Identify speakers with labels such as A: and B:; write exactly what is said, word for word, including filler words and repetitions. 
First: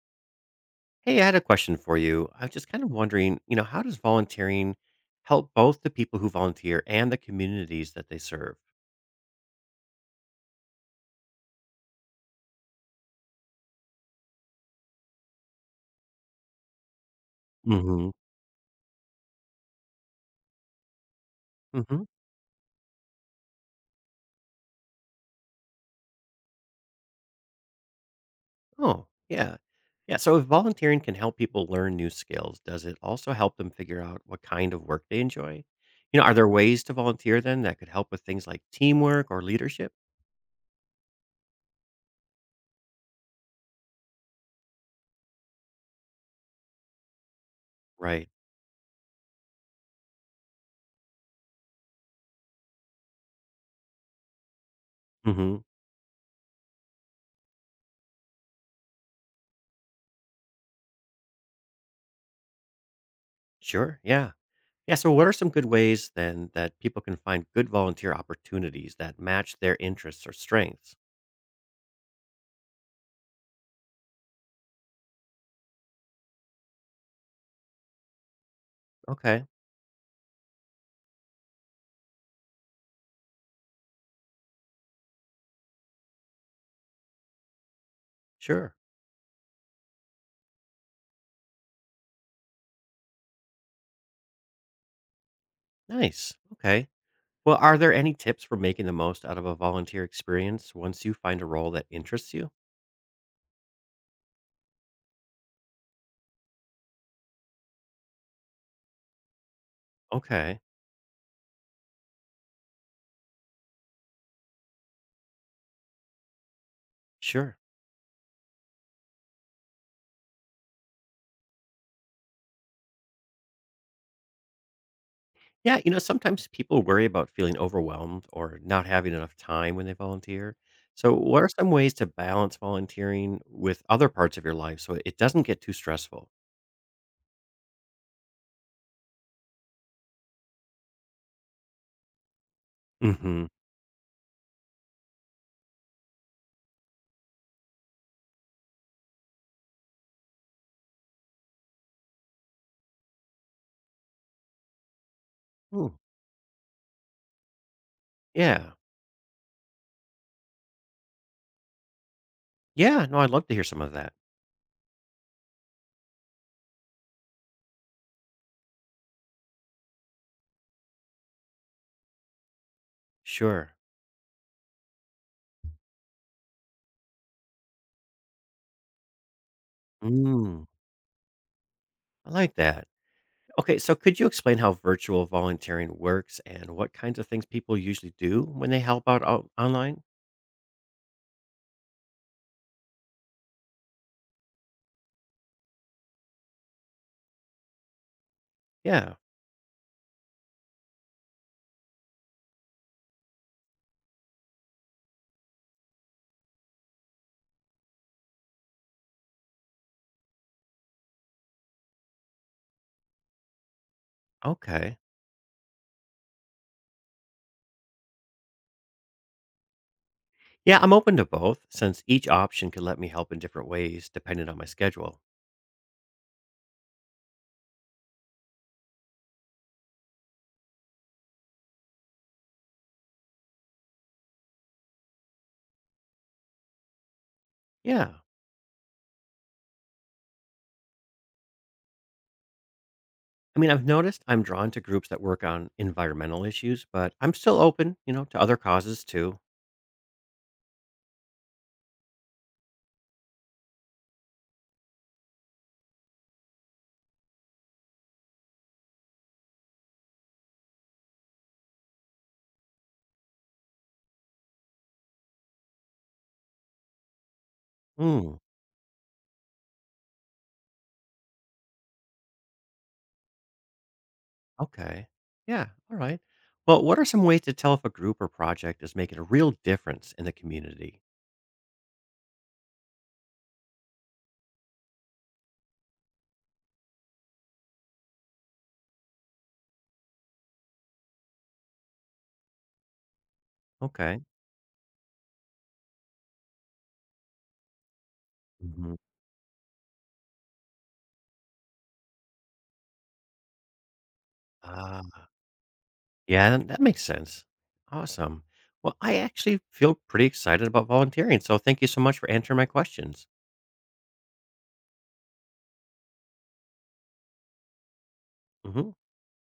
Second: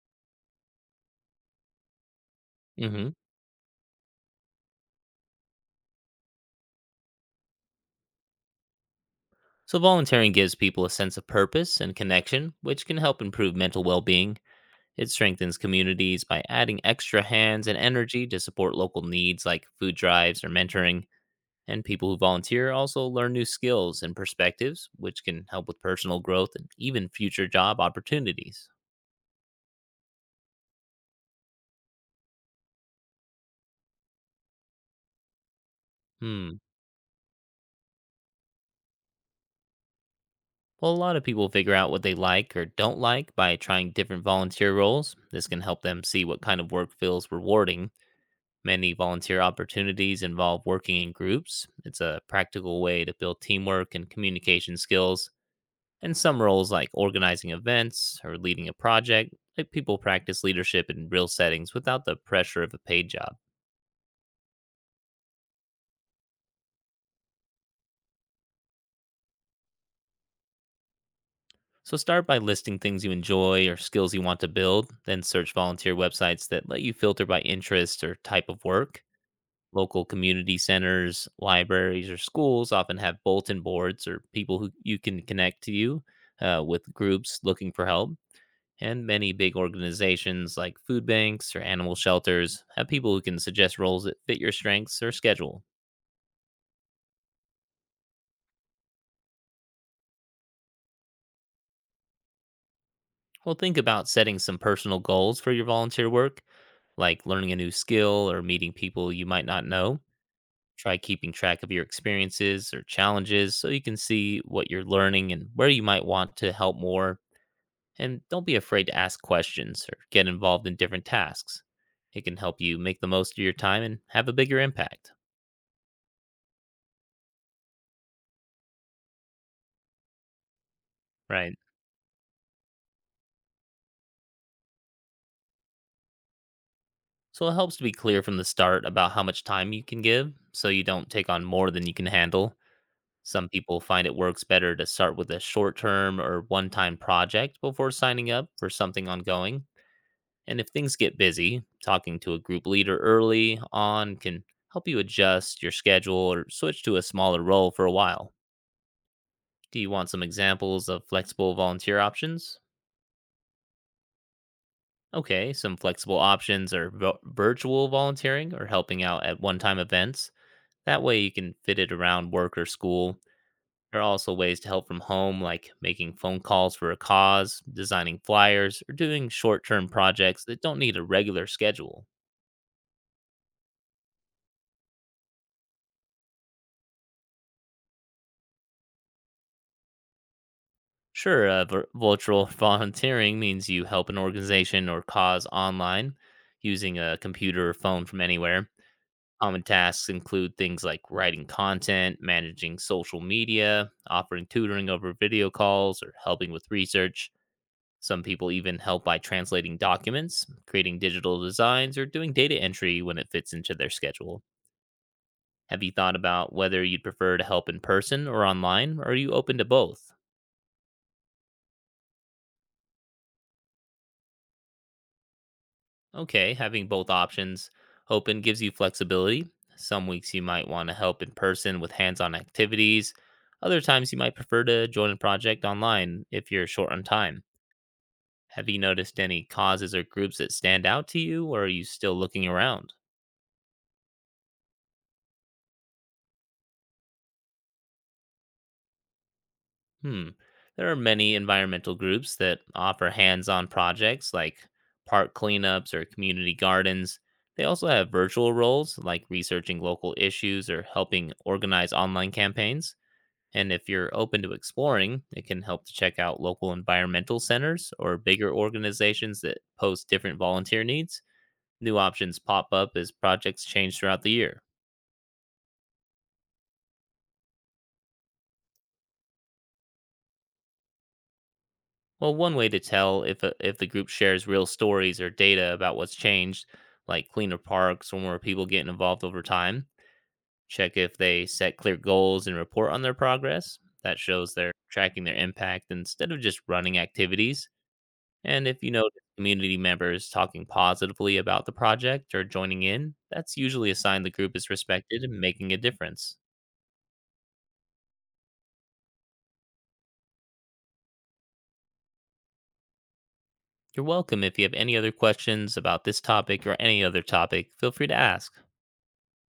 A: Hey, I had a question for you. I was just kind of
B: Hmm.
A: wondering, you know, how does volunteering help both the people who volunteer and the communities that they serve?
B: So, volunteering gives people a sense of purpose and connection, which can help improve mental well being. It strengthens communities by adding extra hands and
A: Hmm.
B: energy to support local needs like food drives or mentoring. And
A: Hmm.
B: people who volunteer also learn new skills and perspectives, which can help with personal growth and even future job opportunities.
A: Oh, yeah. Yeah. So if volunteering can help people learn new skills, does it also help them figure out what kind of work they enjoy? You know, are there
B: Hmm.
A: ways to volunteer then that could help with things like teamwork or leadership?
B: Well, a lot of people figure out what they like or don't like by trying different volunteer roles. This can help them see what kind of work feels rewarding.
A: Right.
B: Many volunteer opportunities involve working in groups. It's a practical way to build teamwork and communication skills.
A: Hmm.
B: And some roles, like organizing events or leading a project, let people practice leadership in real settings without the pressure of a paid job.
A: Sure. Yeah. Yeah. So what are some good ways then that people can find good volunteer opportunities that match their interests or strengths?
B: So start by listing things you enjoy or skills you want to build, then search volunteer websites that let you filter by interest or type of work.
A: Okay.
B: Local community centers, libraries, or schools often have bulletin boards or people who you can connect to you uh, with groups looking for help.
A: Sure.
B: And many big organizations like food banks or animal shelters have people who can suggest roles that fit your strengths or schedule.
A: Nice. Okay. Well, are there any tips for making the most out of a volunteer experience once you find a role that interests you?
B: Well, think about setting some personal goals for your volunteer work, like learning a new skill or meeting people you might not know.
A: Okay.
B: Try keeping track of your experiences or challenges so you can see what you're learning and where you might want to help more.
A: Sure.
B: And don't be afraid to ask questions or get involved in different tasks. It can help you make the most of your time and have a bigger impact,
A: Yeah. You know, sometimes people worry about feeling overwhelmed or not having enough time when they volunteer. So, what are
B: right?
A: some ways to balance volunteering with other parts of your life so it doesn't get too stressful?
B: So it helps to be clear from the start about how much time you can give so you don't take on more than you can handle.
A: Mm-hmm.
B: Some people find it works better to start with a short term or one time project before signing up for something ongoing. And if things get busy, talking to a group leader early on can help you adjust your
A: Mm.
B: schedule or switch to a smaller role for a while.
A: Yeah.
B: Do you want some examples of flexible volunteer options?
A: Yeah. No, I'd love to hear some of that.
B: Okay, some flexible options are vo- virtual volunteering or helping out at one time events. That way you can fit it around work or school.
A: Sure.
B: There are also ways to help from home, like making phone calls for a cause, designing flyers, or doing short term projects that
A: Mm,
B: don't need a regular schedule.
A: I like that. Okay, so could you explain how virtual volunteering works and what kinds of things people usually do when they help out o- online?
B: Sure, uh, vir- virtual volunteering means you help an organization or cause online using a computer or phone from anywhere.
A: Yeah,
B: Common tasks include things like writing content, managing social media, offering tutoring over video calls, or helping with research. Some people even help by translating documents, creating digital designs, or doing data entry when it fits into their schedule.
A: okay.
B: Have you thought about whether you'd prefer to help in person or online, or are you open to both?
A: Yeah, I'm open to both since each option could let me help in different ways depending on my schedule.
B: Okay, having both options open gives you flexibility. Some weeks you might want to help in person with hands on activities. Other times you might prefer to join a project online if you're short on time.
A: Yeah.
B: Have you noticed any causes or groups that stand out to you, or are you still looking around?
A: I mean, I've noticed I'm drawn to groups that work on environmental issues, but I'm still open, you know, to other causes too.
B: Hmm, there are many environmental groups that offer hands on projects like park cleanups or community gardens. They also have virtual roles like researching local issues or helping organize online campaigns. And if you're open to exploring, it can help to check out local environmental centers or
A: Hmm.
B: bigger organizations that post different volunteer needs. New options pop up as projects change throughout the year.
A: Okay. Yeah. All right. Well, what are some ways to tell if a group or project is making a real difference in the community?
B: Well, one way to tell if a, if the group shares real stories or data about what's changed, like cleaner parks or more people getting involved over time. Check if they set clear goals and report on their progress. That
A: Okay.
B: shows they're tracking their impact instead of just running activities. And if you
A: Mhm.
B: notice community members talking positively about the project or joining in, that's usually a sign the group is respected and making a difference.
A: Yeah, that that makes sense. Awesome. Well, I actually feel pretty excited about volunteering, so thank you so much for answering my questions.
B: You're welcome. If you have any other questions about this topic or any other topic, feel free to ask.
A: Mhm.